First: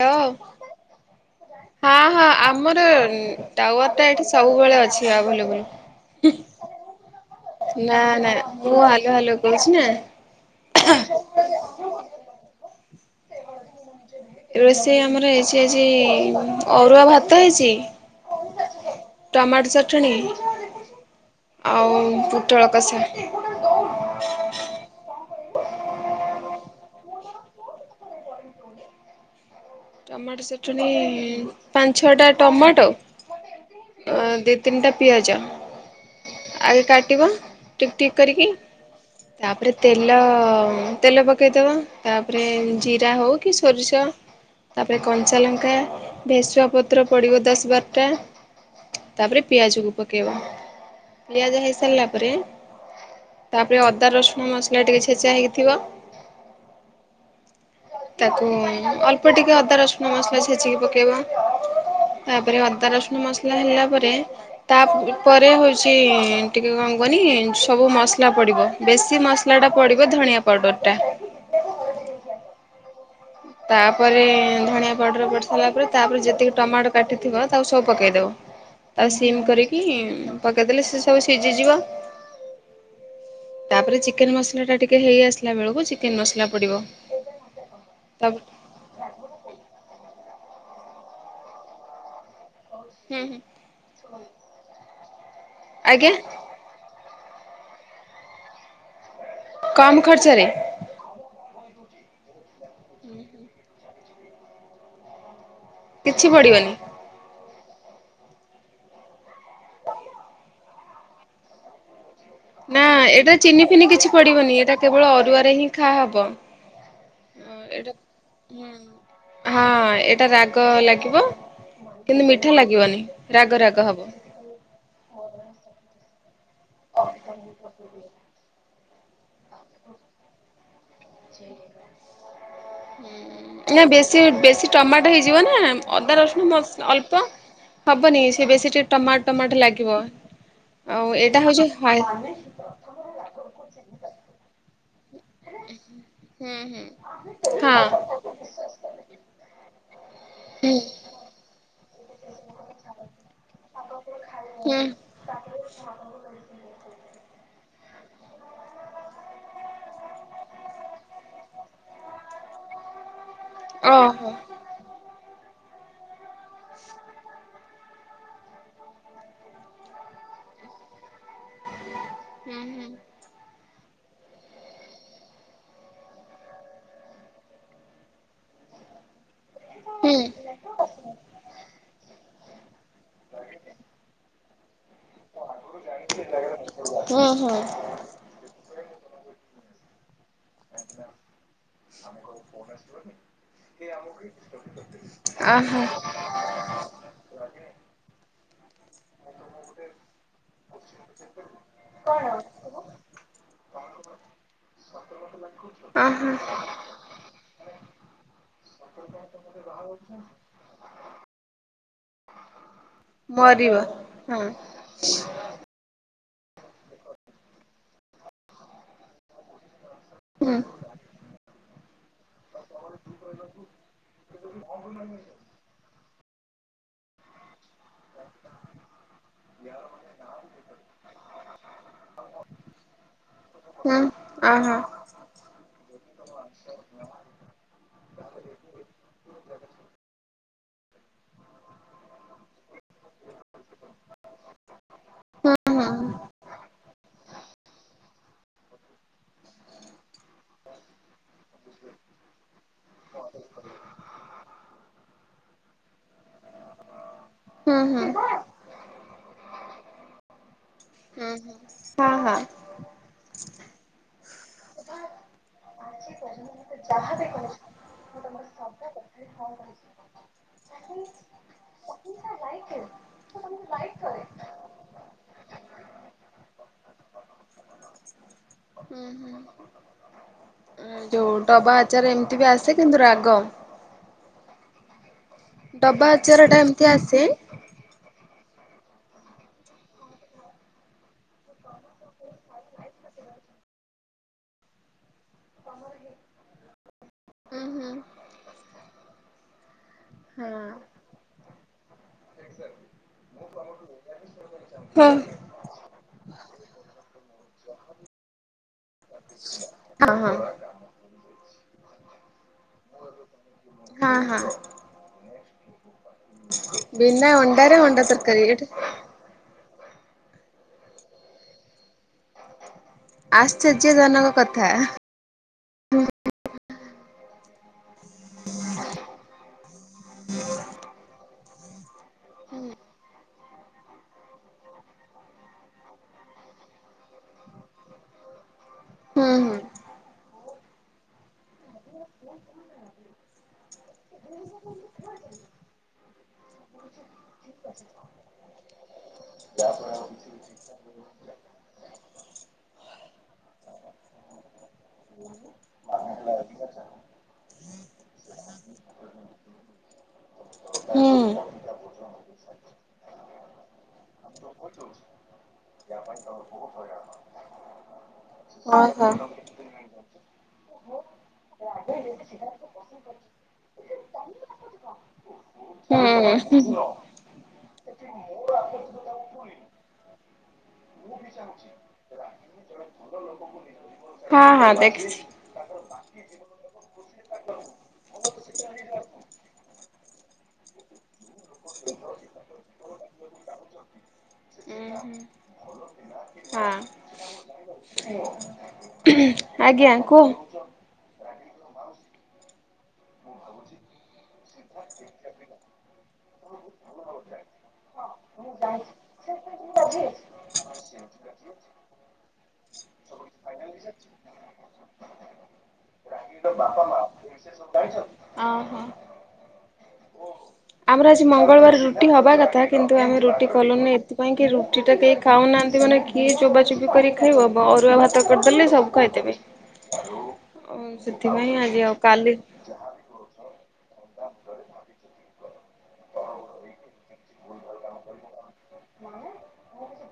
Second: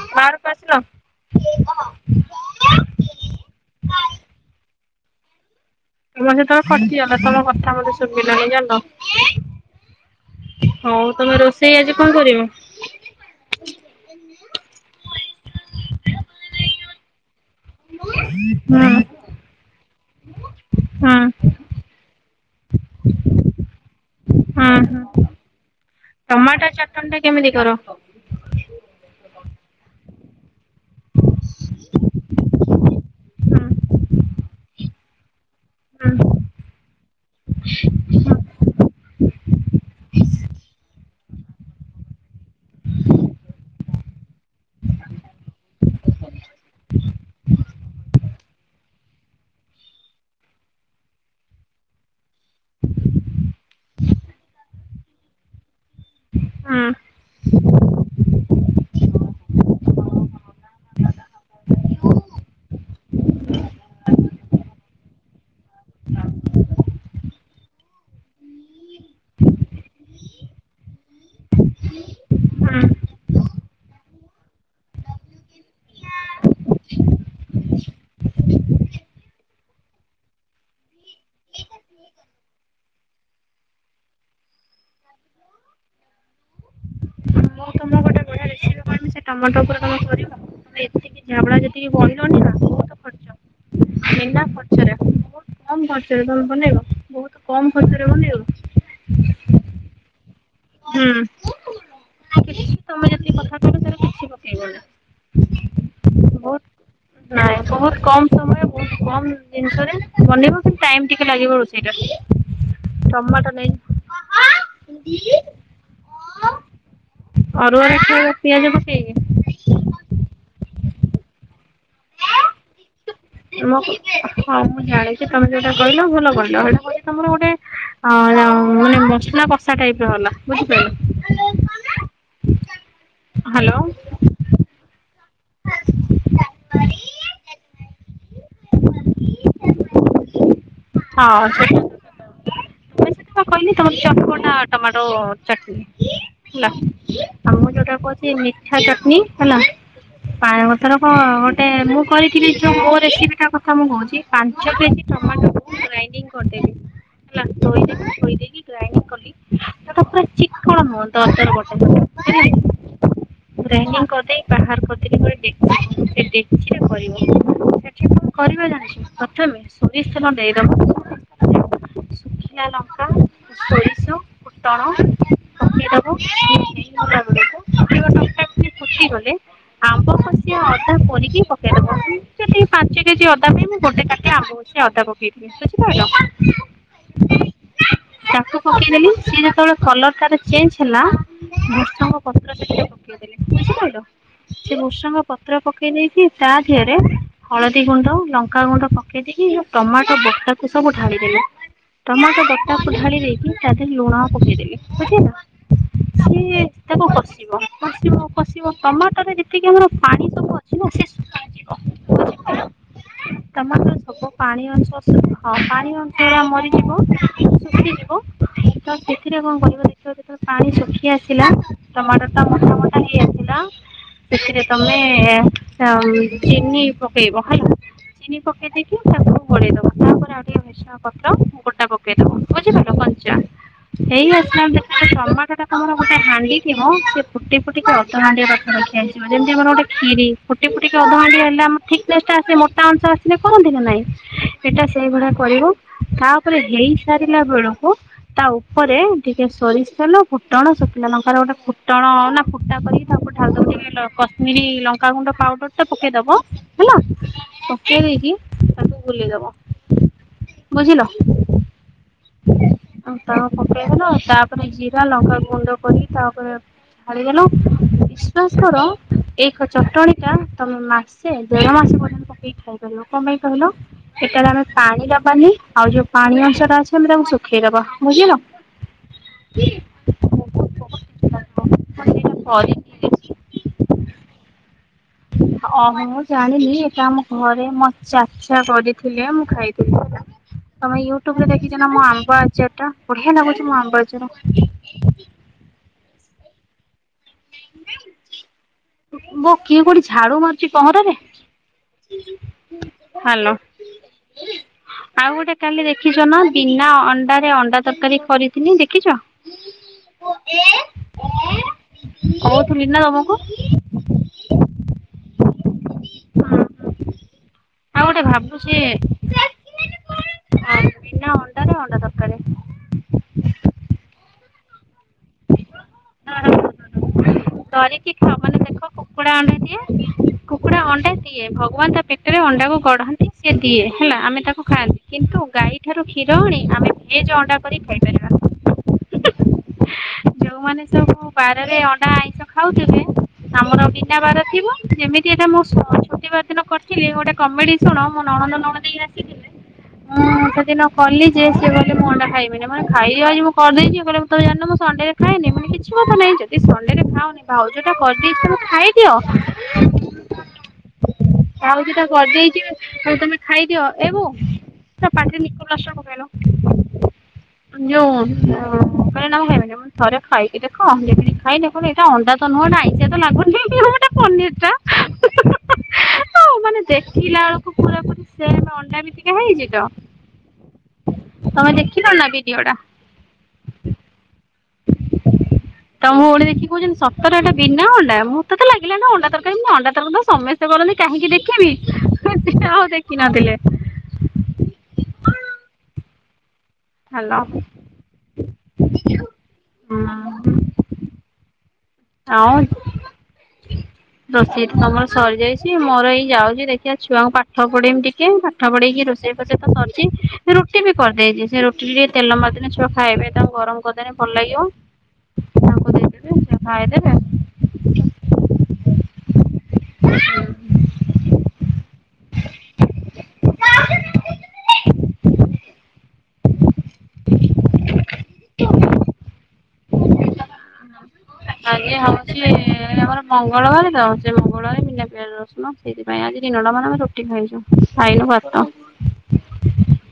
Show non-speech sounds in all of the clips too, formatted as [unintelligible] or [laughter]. Hello ବାହାରକୁ ଆସିଲ? ହଁ ହଁ ଆମର ଟାୱାର ଟା ଏଠି ସବୁବେଳେ ଅଛି ଆଭେଲେବୁଲ୍। ତମର ଯେତେବେଳେ କଟିଗଲା ତମ କଥା ମତେ ନା ନା ଶୁଭିଲାନି ମୁଁ ହାଲୋ ହାଲୋ କହୁଛି ନା। ଜାଣିଲ। ହଉ ତମେ ରୋଷେଇ ଆଜି କଣ କରିବ? ରୋଷେଇ ଆମର ହେଇଛି ଆଜି ଅରୁଆ ଭାତ ହେଇଛି ଟମାଟୋ ଚଟଣୀ ଆଉ ପୁଟଳ କଷା। ହଁ ହଁ ଟମାଟୋ ଚାଟଣୀ ଟା କେମିତି କର? ଟମାଟୋ ଚଟଣୀ ପାଞ୍ଚ ଛଅଟା ଟମାଟୋ ହୁଁ। ଅ ଦି ତିନିଟା ପିଆଜ ହୁଁ। ଆଗେ କାଟିବ ଟିକ୍ ଟିକ୍ କରିକି ତା ପରେ ତେଲ ତେଲ ପକେଇଦବ ତାପରେ ଜିରା ହଉ କି ସୋରିଷ ତାପରେ କଞ୍ଚା ଲଙ୍କା ଭ୍ରେଶୁଙ୍ଗା ପତ୍ର ପଡିବ ଦଶ ବାରଟା ତାପରେ ପିଆଜକୁ ପକେଇବା ପିଆଜ ହେଇସାରିଲା ପରେ ତାପରେ ଅଦା ରସୁଣ ମସଲା ଟିକେ ଛେଚା ହେଇକି ଥିବ ହୁଁ। ତାକୁ ଅଳ୍ପ ଟିକେ ଅଦା ରସୁଣ ମସଲା ଛେଚିକି ପକେଇବ ତା ପରେ ଅଦା ରସୁଣ ମସଲା ହେଲା ପରେ ତା ପରେ ହଉଛି ଟିକେ କଣ କୁହନି ସବୁ ମସଲା ପଡିବ। ବେଶୀ ମସଲା ଟା ପଡିବ ଧଣିଆ ପାଉଡ଼ର ଟା। ହୁଁ ତା ପରେ ଧଣିଆ ପାଉଡର ପଡି ସାରିଲା ପରେ ତାପରେ ଯେତିକି ଟମାଟୋ କାଟିଥିବ ତାକୁ ସବୁ ପକେଇଦବ ତାକୁ ସିମ୍ କରିକି ପକେଇଦେଲେ ସେ ସବୁ ସିଝି ଯିବ। ତାପରେ ଚିକେନ୍ ମସଲାଟା ଟିକେ ହେଇ ଆସିଲା ବେଳକୁ ଚିକେନ୍ ମସଲା ପଡିବ। ମୁଁ ତମକୁ ଗୋଟେ ବଢିଆ ତାପରେ ରେସିପି କହିବି ସେ ଟମାଟୋ ଉପରେ ତମ ସରିବ ଏତିକି ଝାବଡା ଯେତିକି କହିଲନି ନାଁ। ହୁଁ ହୁଁ ଖର୍ଚ୍ଚ ବିନା ଖର୍ଚ୍ଚରେ ବହୁତ କମ ଆଜ୍ଞା ଖର୍ଚ୍ଚରେ ବନେଇବ ବହୁତ୍ କମ ଖର୍ଚ୍ଚରେ ବନେଇବ। କମ୍ ଖର୍ଚ୍ଚରେ? ହୁଁ ତମେ ଯଦି କଥା କହିଲ କିଛି [unintelligible] କିଛି ବହୁତ ପଡି଼ବନି। ନାଇଁ ବହୁତ କମ ସମୟ, ବହୁତ କମ ଜିନିଷରେ ବନିବ କିନ୍ତୁ ଟାଇମ ଟିକେ ଲାଗିବ। ସେଇଟା ନା ଏଇଟା ଚିନି ଫିନି କିଛି ପଡି଼ବନି ଏଇଟା କେବଳ ଅରୁଆରେ ହିଁ ଦେଖା ହବ ଅରୁଆରେ ଏଇଟା। ପିଆଜ ପକେଇକି ହଁ ଏଇଟା ରାଗ ଲାଗିବ କିନ୍ତୁ ମିଠା ଲାଗିବନି। ରାଗ ରାଗ ମୋ ହବ। ହଁ ମୁଁ ଜାଣିଛି ତମେ ଯୋଉଟା କହିଲ ଭଲ କହିଲ। ତମର ଗୋଟେ ଅ ଳ ମାନେ ମସଲା କଷା ଟାଇପର ହେଲା ବୁଝିପାରିଲ। [inaudible] ହ୍ୟାଲୋ। ଯେ ବେଶୀ ଟମାଟୋ ହେଇଯିବ ନା ଅଦା ରସୁଣ ବାସ୍ ଅଳ୍ପ ହବନି ସେ ବେଶୀ ଟିକେ ଟମାଟ ଟମାଟ ଲାଗିବ ଆଉ ଏଇଟା ହଉଛି ହା ମୁଁ କହିଲି ତମର ଚଟକଟା ଟମାଟୋ ଚଟଣୀ ହୁଁ ହେଲା ହୁଁ ଆଉ ମୁଁ ହଁ ଯୋଉଟା କହିଲି ସେ ମିଠା ଚଟନି ହେଲା। ହୁଁ ପାନିପତ୍ର କଣ ଗୋଟେ ମୁଁ କହିଥିଲି ଯୋଉ ମୋର ରେସିପିଟା ତ ମୁଁ କହୁଛି ପାଞ୍ଚ ହୁଁ କେଜି ଟମାଟୋ ମୁଁ ଗ୍ରାଇଣ୍ଡି କରିଦେଲି ହେଲା ଧୋଇଦେବି ଧୋଇଦେଇେକି ଗ୍ରାଇଣ୍ଡି କଲି। ସେଟା ପୁରା ଚିକଣ ହବ ଦର ଦର ବଟା ହେଲା କି। ଗ୍ରାଇଣ୍ଡି କରି ଓହୋ ଦେଇ ବାହାର କରିଦେଲି ପୁରା ସେ ଡେକ୍ଚିରେ କରିବ ସେଠି କଣ କରିବା ଜାଣିଛ? ପ୍ରଥମେ ସୋରିଷ ତେଲ ଦେଇଦବ। ହୁଁ ହୁଁ। ସୋରିଷ ଫୁଟଣ ପକେଇଦବ ହେଇଗଲା ବେଳକୁ ଫୁଟିବ ଟକ ଟାକ। ଫୁଟି ଗଲେ ହୁଁ। ସେ ଅଦା କୋରିକି ପକେଇଦବ। ସେ ପାଞ୍ଚ କେଜି ଅଦା ପାଇଁ ମୁଁ ଗୋଟେ କାଟି ଆମ୍ବ କସିଆ ଅଦା ପକେଇବ। ହୁଁ [inaudible] ହୁଁ ତାକୁ ପକେଇଦେଲି। ସିଏ ଯେତେବେଳେ କଲର ତାର ଚେଞ୍ଜ ହେଲା ଭୃଷଙ୍ଗ ପତ୍ର ଟିକେ ପକେଇଦେଲି। ବୁଝିପାରିଲ ସେ ଭୃଷଙ୍ଗ ପତ୍ର ଅହ ପକେଇ ଦେଇକି ତା ଦିହରେ ହଳଦୀ ଗୁଣ୍ଡ, ଲଙ୍କାଗୁଣ୍ଡ ପକେଇ ଦେଇକି ଟମାଟୋ ବଟାକୁ ସବୁ ଢାଳିଦେଲି। ଟୋମାଟୋ ବଟାକୁ ଢାଳି ଦେଇକି ତା ଦେହରେ ଲୁଣ ପକେଇଦେଲି ବୁଝିଲ। ଓ ହୋ। ସିଏ ତାକୁ କଷିବ କଷିବ କଷିବ ଟମାଟୋରେ ଯେତିକି ଆମର ପାଣି ସବୁ ଅଛି [inaudible] ମରିବ ଟମାଟୋର ସବୁ ହଁ ପାଣି ଅଂଶ ସୁଖିବ। ହଁ ପାଣି ଅଂଶଗୁରା ମରିଯିବ ଶୁଖିଯିବ ତ ସେଥିରେ କଣ କରିବ ତ ଯେତେବେଳେ ହୁଁ ପାଣି ଶୁଖି ଆସିଲା ଟମାଟୋ ଟମାଟୋ ଖଟା ହେଇ ଆସିଲା ସେଥିରେ ତମେ ଆଉ ଚିନି ପକେଇବ ହେଲା। ଚିନି ପକେଇ ଦେଇକି ତାକୁ ଗୋଳେଇ ଦବା ତାପରେ ଆଉ ଟିକେ ଭେସୃଙ୍ଗ ପତ୍ର ଗୋଟା ପ [unintelligible] ବୁଝି ପାରିଲ କଞ୍ଚା ହୁଁ ହେଇ ଅହ ଆସିଲାଣି ଦେଖ ଟମାଟୋ ଟା ତମର ଗୋଟେ ହାଣ୍ଡି ଥିବ ସିଏ ଫୁଟି ଫୁଟିକି ଅଧ ହାଣ୍ଡିଏ ପାଖାପାଖି ଆସିଯିବ ଯେମତି ଆମର ଗୋଟେ କ୍ଷୀରି। ଫୁଟି ଫୁଟିକି ଅଧ ହାଣ୍ଡି ହେଲେ ଆମ ଥିକନେସଟା ଆସେ ମୋଟା ଅଂଶ ଆସିଲେ କରନ୍ତି ନା ନାଇଁ। ସେଟା ସେଇଭଳିଆ ହୁଁ କରିବ ହୁଁ ହୁଁ ତାପରେ ହେଇ ସାରିଲା ବେଳକୁ ତା ଉପରେ ଟିକେ ସୋରିଷ ତେଲ ଫୁଟଣ ଶୁକିଲା ଲଙ୍କାରେ ଗୋଟେ ଫୁଟଣ ନା ଫୁଟା କରିକି ତାକୁ ଢାଳିଦବୁ ଟିକେ ଲ କଶ୍ମିରୀ ଲଙ୍କାଗୁଣ୍ଡ ପାଉଡରଟା ପକେଇଦବ ହେଲା ହୁଁ ପକେଇ ହୁଁ ଦେଇକି ତାକୁ ବୁଲେଇ ଦବ। ହୁଁ ହୁଁ ହଁ ହଁ। ଆଉ ତା ପକେଇଦେଲ ତା ତାପରେ ଜିରା ଲଙ୍କା ଗୁଣ୍ଡ କରିକି ତା ଓପେରେ ଢାଳିଦେଲ ବିଶ୍ୱାସ କର ଏଇ ଖ ଚଟଣିଟା ତମେ ମାସେ ଦେଢ ମାସ ପର୍ଯ୍ୟନ୍ତ ପକେଇକି ଖାଇପାରିବ। କଁ ପାଇଁ କହିଲ ସେଟାରେ ଆମେ ପାଣି ଦବାନି ଆଉ ଯୋଉ ପାଣି ଅଂଶ ଟା ଅଛି ବୋଲି ତାକୁ ଶୁଖେଇଦବ ବୁଝିଗଲ। ଆଁ ଯୋଉ ଡବା ଆଚାର ଏମତି ବି ଆସେ କିନ୍ତୁ ରାଗ। ହ ହଁ ଡବା ମୁଁ ଆଚାର ଟା ଜାଣିଲି ଏମିତି ଏକା ଆସେ ଆମ ଘର୍ ରେ ମୋ ଚାଚା କରିଥିଲେ ମୁଁ ଖାଇଥିଲି। ତମେ ୟୁଟୁବୁରେ ଦେଖିଚ ନା ମୋ ଆମ୍ବ ଆଚାରଟା ବଢିଆ ନାଗୁଛି ମୋ ଆମ୍ବ ଆଚାର। ତମର ହେ [inaudible] ଉଁ ବୋଉ କିଏ କୋଉଠି ଝାଡୁ ହଁ ମାରୁଛି ପହଁରାରେ। ହାଲୋ ହଁ ଆଉ ଗୋଟେ କାଲି ଦେଖିଛ ନା ବିନା ଅଣ୍ଡାରେ ଅଣ୍ଡା ତରକାରୀ କରି ଥିନି ଦେଖିଛ ହଁ। [inaudible] କହୁଥିଲି ନା ତମକୁ। ହଁ ହଁ। ବିନା ଅଣ୍ଡାରେ ଅ ଆଉ ଗୋଟେ ଭାବୁଛି ଅଁ ବିନା ଅଣ୍ଡାରେ ଅଣ୍ଡା ତ ଆଶ୍ଚର୍ଯ୍ୟଜନକ କଥା ତରିକି ଖାଅ ମାନେ ଦେଖ କୋ କୁକୁଡା ଅଣ୍ଡା ଦିଏ କୁକୁଡା ଅଣ୍ଡା ଦିଏ ଭଗବାନ୍ ତା ପେଟେରେ ଅଣ୍ଡାକୁ ଗଢନ୍ତି। ସିଏ ଦିଏ ହେଲା ଆମେ ତାକୁ ଖାଆନ୍ତି କିନ୍ତୁ ଗାଈଠାରୁ କ୍ଷୀର ଆଣି ଆମେ ଭେଜେ ଅଣ୍ଡା କରିକି ଖାଇପାରିବା। ହୁଁ ହୁଁ। ଯୋଉମାନେ ସବୁ ବାରରେ ଅଣ୍ଡା ଆଇଁଷ ଖାଉଥୁବେ ଆମର ବିନା ବାର ଥିବ ଯେମିତି ଏଟା ମୁଁ ଶ ଛୁଟିବାର ଦିନ କରିଥିଲି ଗୋଟେ କମେଡି ଶୁଣ ମୋ ନଣନ୍ଦ ନଣଦେଇ ଆସିିଥିଲେ ମୁଁ ସେଦିନ କଲି ଯେ ସିଏ କହିଲେ ମୁଁ ଅଣ୍ଡା ଖାଇମିନି ମୁଁ କହିନି ଖାଇଦିଅ ଆଜି ମୁଁ କରିଦେଇଛି ସିଏ କହିଲେ ମୁଁ ତମେ ଜାଣି ନ ମୁଁ ସଣ୍ଡେରେ ଖାଏନି ମାନେ କିଛି [unintelligible] କି ସଣ୍ଡେରେ ଖାଅନି ଭାଉଜଟା କରିଦେଇଛି ତମେ ଖାଇ ଦିଅ। ହୁଁ ଭାଉଜଟା କରିଦେଇଛି ଆଉ ତମେ ଖାଇଦିଅ ଏ ବୋଉ ତା ପାଟିରେ ନିକୋପ୍ଲାସ୍ଟର ପକେଇଲ ଉଁ ଯୋଉ ଓହୋ। କହିଲେ [unintelligible] ଥରେ ଖାଇକି ଦେଖ [unintelligible] ଖାଇଲେ କଣ ଏଇଟା ଅଣ୍ଡା ତ ନୁହଁ ଏଟା ଆଇଁଶିଆ ତ ଲାଗୁନି ହଁ ଏଟା ପନିରଟା। ହ [inaudible] [inaudible] ହଁ। ହଉ ମାନେ ଦେଖିଲା ବେଳକୁ ପୁରା ପୁରି ସେମ ଅଣ୍ଡା ବିତିକା ହେଇଛି ତ। ତମେ ଦେଖିଲ ନା ଭିଡିଓ ଟା? ହଁ ହଁ ଦେଖ୍ ଛି। ତ ମୋ ଭଳି ଦେଖି କହୁଛନ୍ତି ସତରେଟେ ବିନା ଅଣ୍ଡା ମୋତେ ତ ଲାଗିଲା ନା ଅଣ୍ଡା ତରକାରୀ ଅଣ୍ଡା ତରକାରୀ ତ ସମସ୍ତେ ସେ କହୁଛନ୍ତି କାହିଁକି ଦେଖିବି [inaudible] ଆଉ ଦେଖିନଥିଲେ। ଉୁଁ ହୁଁ। ହଁ। ହ୍ୟାଲୋ। ଆଜ୍ଞା ହୁଁ କୁହ? ଆଉ। ରୋଷେଇ ତ ତମର ସରି ଯାଇଛି ମୋର ଏଇ ଯାଉଛି ଦେଖିବା ଛୁଆଙ୍କୁ ପାଠ ପଢେଇମି ଟିକେ। ପାଠ ପଢେଇକି ରୋଷେଇ ଫୋଷେଇ ତ ସରିଛି ରୁଟି ବି କରିଦେଇଛି ସେ ରୁଟି ରେ ତେଲ ମାରିଦେଲେ ଛୁଆ ଖାଇବେ ତା ଗରମ କରିଦେଲେ ଭଲ ଲାଗିବ। ତାଙ୍କୁ ଦେଇଦେବେ ସେ ଖାଇଦେବେ। ଜାଣିଛ। ଓହୋ। ହ [inaudible] ଆମର ଆଜି ମଙ୍ଗଳବାର ରୁଟି ହବା କଥା କିନ୍ତୁ ଆମେ ରୁଟି କଲୁନି ଏଥିପାଇଁ କି ରୁଟି ଟା କେହି ଖାଉନାହାନ୍ତି ମାନେ କିଏ ଚୋବା ଚୋବି କରିକି ଖାଇବ ଅରୁଆ ଭାତ କରିଦେଲେ ସବୁ ଖାଇଦେବେ। ଆଉ ସେଥିପାଇଁ। ଆଜି ଆଉ ଆଜ୍ଞା କାଲି ହଉଛି ଏ ଆମର ମଙ୍ଗଳବାର ତ ସେ ମଙ୍ଗଳବାର ବିିନା ପିଆଜ ରସୁଣ ସେଇଥିପାଇଁ ଆଜି ଦିନଟା ମାନେ ଆମେ ରୁଟି ଖାଇଛୁ। ଖାଇନୁ ଭାତ।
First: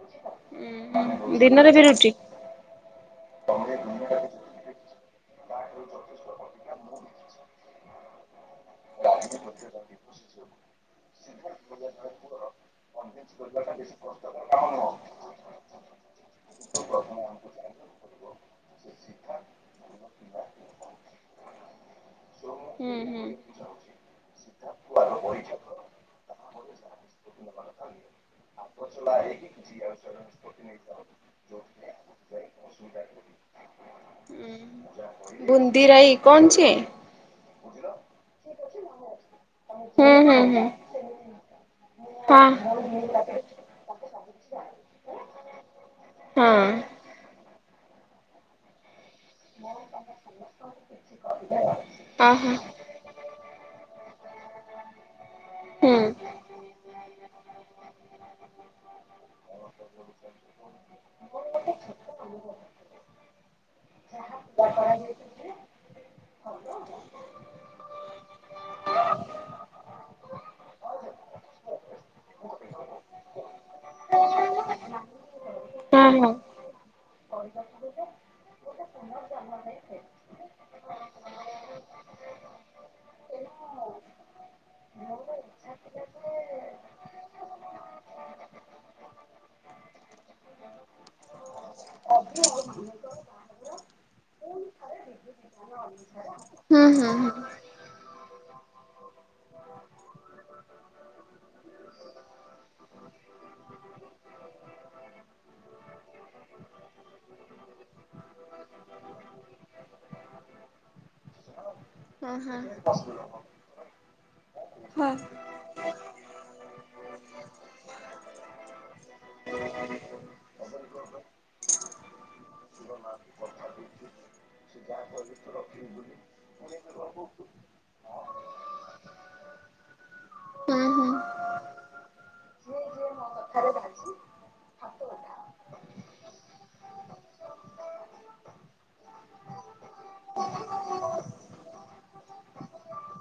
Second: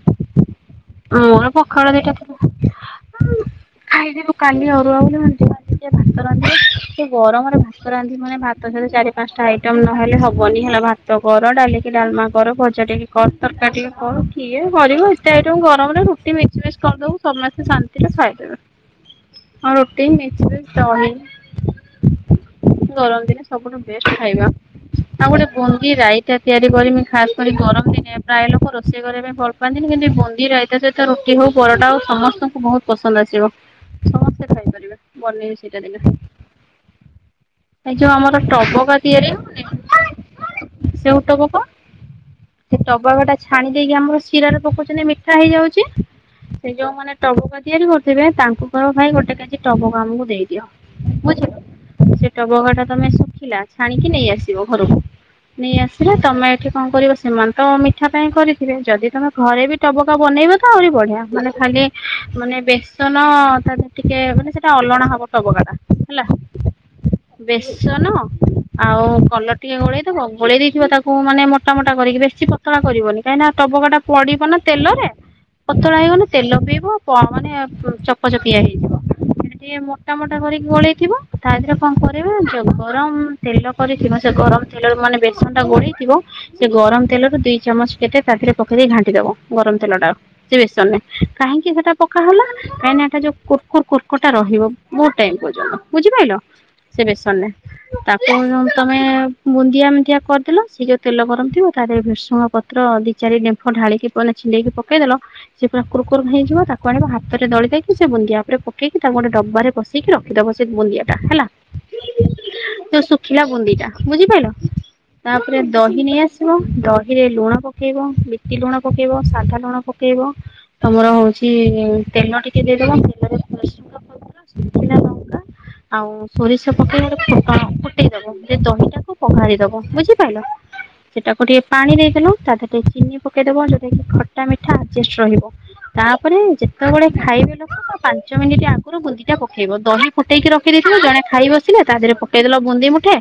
ହୁଁ ହୁଁ। ମୋର ପଖାଳ ଦିଟା [inaudible] ଖାଇଥିଲୁ କାଲି ଅରୁଆ ବୋଲି ସିଏ ଭାତ ରାନ୍ଧିବେ ସେ ଏ ଗରମରେ ଭାତ ରାନ୍ଧି ମାନେ ଭାତ ସହିତ ଚାରି ପାଞ୍ଚଟା ଆଇଟମ ନହେଲେ ହବନି ହେଲା ଭାତ ତ କର ଡାଲିକି ଡାଲମା କର ଭଜା ଟିକେ କର ତରକାରୀ ଟିକେ କର କିଏ କରିବ ଏତେ ଗରମରେ ରୁଟି ମିକ୍ସ ଫିକ୍ସ କରିଦବୁ ସମସ୍ତେ ଶାନ୍ତି ରେ ଖାଇଦବେ। ହଁ ରୁଟି ମିକ୍ସ ଫିକ୍ସ ଦହି ଗରମ ଦିନେ ସବୁଠୁ ବେଷ୍ଟ ଖାଇବା। ଆଉ ଗୋଟେ ବୁନ୍ଦୀ ରାଇତା ତିଆରି କରିବି। ଖାସ କରି ଗରମ ଦିନେ ପ୍ରାୟ ଲୋକ ରୋଷେଇ କରିବା ପାଇଁ ଭଲ ପାଆନ୍ତିନି କିନ୍ତୁ ବୁନ୍ଦି ରାଇତା ସହିତା ରୁଟି ହଉ ପରଟା ହଉ ସମସ୍ତଙ୍କୁ ବହୁତ ପସନ୍ଦ ଆସିବ ସମସ୍ତେ ଖାଇପାରିବେ। ବନେଇବି ବୁନ୍ଦିରାଇ କଣ ସିଏ? ଏ ଯୋଉ ଆମର ଟବକା ତିଆରି ହଉନି। ସେଉ ଟବ କଣ? ସେ ଟବକ ଟା ଛାଣି ଦେଇକି ଆମର ଶିରାରେ ପକଉଛନ୍ତି ମିଠା ହେଇଯାଉଛି। ସେ ଯୋଉ ମାନେ ଟବକା ତିଆରି କରୁଥିବେ ତାଙ୍କୁ କହିବ ଭାଇ ଗୋଟେ କେଜି ଟବକା ଆମକୁ ଦେଇଦିଅ। ବୁଝିଲ ସେ ଟବକା ଟା ତମେ ଶୁଖିଲା ଛାଣିକି ନେଇ ଆସିବ ଘରକୁ। ନେଇଆସିଲେ ତମେ ଏଠି କଣ କରିବ ସେମାନେ ତ ମିଠା ପାଇଁ କରିଥିବେ ଯଦି ତମେ ଘରେ ବି ଟବକା ବନେଇବ ତ ଆହୁରି ବଢିଆ ମାନେ ଖାଲି ମାନେ ବେସନ ତାର ଟିକେ ମାନେ ସେଟା ଅଲଣା ହବ। ଟବକାଟା ହେଲା। ବେସନ ଆଉ କଲର ଟିକେ ଗୋଳେଇଦବ ଗୋଳେଇ ଦେଇଥିବ ତାକୁ ମାନେ ମୋଟା ମୋଟା କରିକିରି। କିଛି ପତଳା କରିବନି କାହିଁକି ନା ଟବକା ଟା ପଡିବ ନା। ତେଲରେ ପତଳା ହେଇଗଲେ ତେଲ ପିଇବ ପ ମାନେ ଇ ଚପଚପିଆ ହେଇଯିବ। ସିଏ ମୋଟା ମୋଟା କରିକି ଗୋଳେଇଥିବ ତା ଧିରେ କଣ କରିବ ଜାଣିଚ ଗରମ ତେଲ କରିଥିବ ସେ ଗରମ ତେଲରେ ମାନେ ବେସନ ଟା ଗୋଳେଇଥିବ ସେ ଗରମ ତେଲ ରେ ଦିଇ ଚାମଚ କେତେ ତାଦେହେରେ ପକେଇ ଦେଇେ ଘାଣ୍ଟି ଦବ ଗରମ ତେଲ ଟା। ସେ ବେସନେ କାହିଁକି ସେଟା ପକା ହେଲା କାହିଁକିନା ଏଟା ଯୋଉ କୁର୍ କୁର୍ ଟା ରହିବ। ମୋର ଟାଇମ୍ ପର୍ଯ୍ୟନ୍ତ ବୁଝିପାଇଲ ସେ ବେସନେ ତାକୁ ଯ ତମେ ବୁନ୍ଦିଆ ମୁନ୍ଦିଆ କରିଦେଲ ସିଏ ତେଲ ଗରମ ଥିବ ତା ଦେରେ ଭ୍ରୁସଙ୍ଗ ପତ ପତ୍ର ଦି ଚାରି ଡେମ୍ଫ ଢାଳିକି ପଲେ ଛିଣ୍ଡେଇକି ପକେଇଦେଲ। ସେ ପୁରା କୁର କୁର୍ ହେଇଯିବ ତାକୁ ଆଣିବ ହାତରେ ଦଳି ଦେଇକି ସେ ବୁନ୍ଦିିଆ ଉପରେ ପକେଇ କି ତାକୁ ଗୋଟେ ଡବାରେ ପସ ଠିକି ରଖିଦବ ସେ ବୁନ୍ଦିଆ ଟା ହେଲା ଯୋଉ ଶୁଖିଲା ବୁନ୍ଦି ଟା ବୁଝିପାଇଲ। ହଁ। ତାପରେ ଦହି ନେଇ ଆସିବ ଦହିରେ ଲୁଣ ପକେଇବ ବିଟି ଲୁଣ ପକେଇବ ସାଧା ଲୁଣ ପକେଇବ। ତମର ହଉଛି ତେଲ ଟିକେ ଦେଇଦବ ତେଲରେ। [unintelligible] ସେ ଶୁଖିଲା ଯା ଲଙ୍କା [unintelligible] ଆଉ। ସୋରିଷ ପକେଇ ବାର ଫୁଟଣ ଫୁଟେଇ ଦବ ସେ ଦହିଟାକୁ ବାଘାରି ଦବ ବୁଝିପାରିଲ। ସେଟାକୁ ଟିକେ ପାଣି ଦେଇଦଲୁ ତା ଦେରେ ଟିକେ ଚିନି ପକେଇଦବ ଯଦି ଖଟା ମିଠା ଆଡଜଷ୍ଟ ରହିବ। ତାପରେ ଯେତେବେଳେ ଖାଇବେ ଲୋକ ତ ପାଞ୍ଚ ମିନିଟ ଆଗରୁ ବୁନ୍ଦି ଟା ପକେଇବ ଦହି ଫୁଟେଇକି ରଖିଦେଇଥିଲୁ ଜଣେ ଖାଇ ବସିଲେ ତା ଦେହରେ ପକେଇଦେଲ ବୁନ୍ଦି ମୁଠେ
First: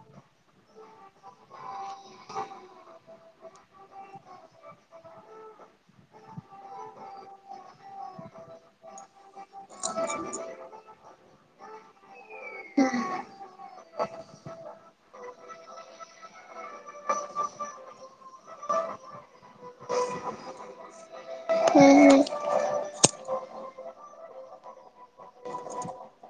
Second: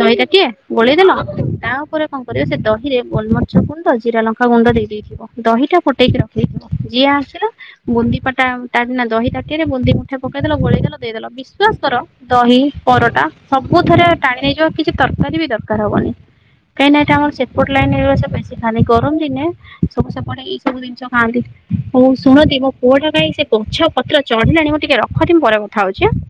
ଦହି ତାଟିଏ ଗୋଳେଇଦେଲ ତା ଉପରେ କଣ କରିବ ସେ ଦହିରେ ଗୋଲମରିଚ ଗୁଣ୍ଡ ଜିରା ଲଙ୍କା ଗୁଣ୍ଡ ଦେଇ ଦେଇଥିବ ଦହିଟା ଫୁଟେଇକି ରଖିଦେଇଥିବ ଯିଏ ଆସିଲା ବୁନ୍ଦି ପାଟା ତାନା ଦହି ତାଟିଆ ରେ ବୁନ୍ଦି ମୁଠେ ପକେଇଦେଲ ଗୋଳେଇଦେଲ ଦେଇଦେଲ ବିଶ୍ୱାସ କର ଦହି ପରଟା ସବୁଥରେ ଟାଣି ନେଇଯିବ କିଛି ତରକାରୀ ବି ଦରକାର ହବନି। କାଇଁନା ଏଟା ଆମର ସେପଟ ଲାଇନ ର ବେଶି ଖାନି ଗରମ ଦିନେ ସବୁ ସେପଟେ ଏଇ ସବୁ ଜିନିଷ ଖାଆନ୍ତି ଆଉ ଆଉ ଶୁଣନ୍ତି ମୋ ପୁଅଟା କାଇଁ ସେ। ଗଛ ପତ୍ର ଚଢିଲାଣି ମୁଁ ଟିକେ ରଖତି ମୁଁ ପରେ କଥା ହଉଛି ଆ।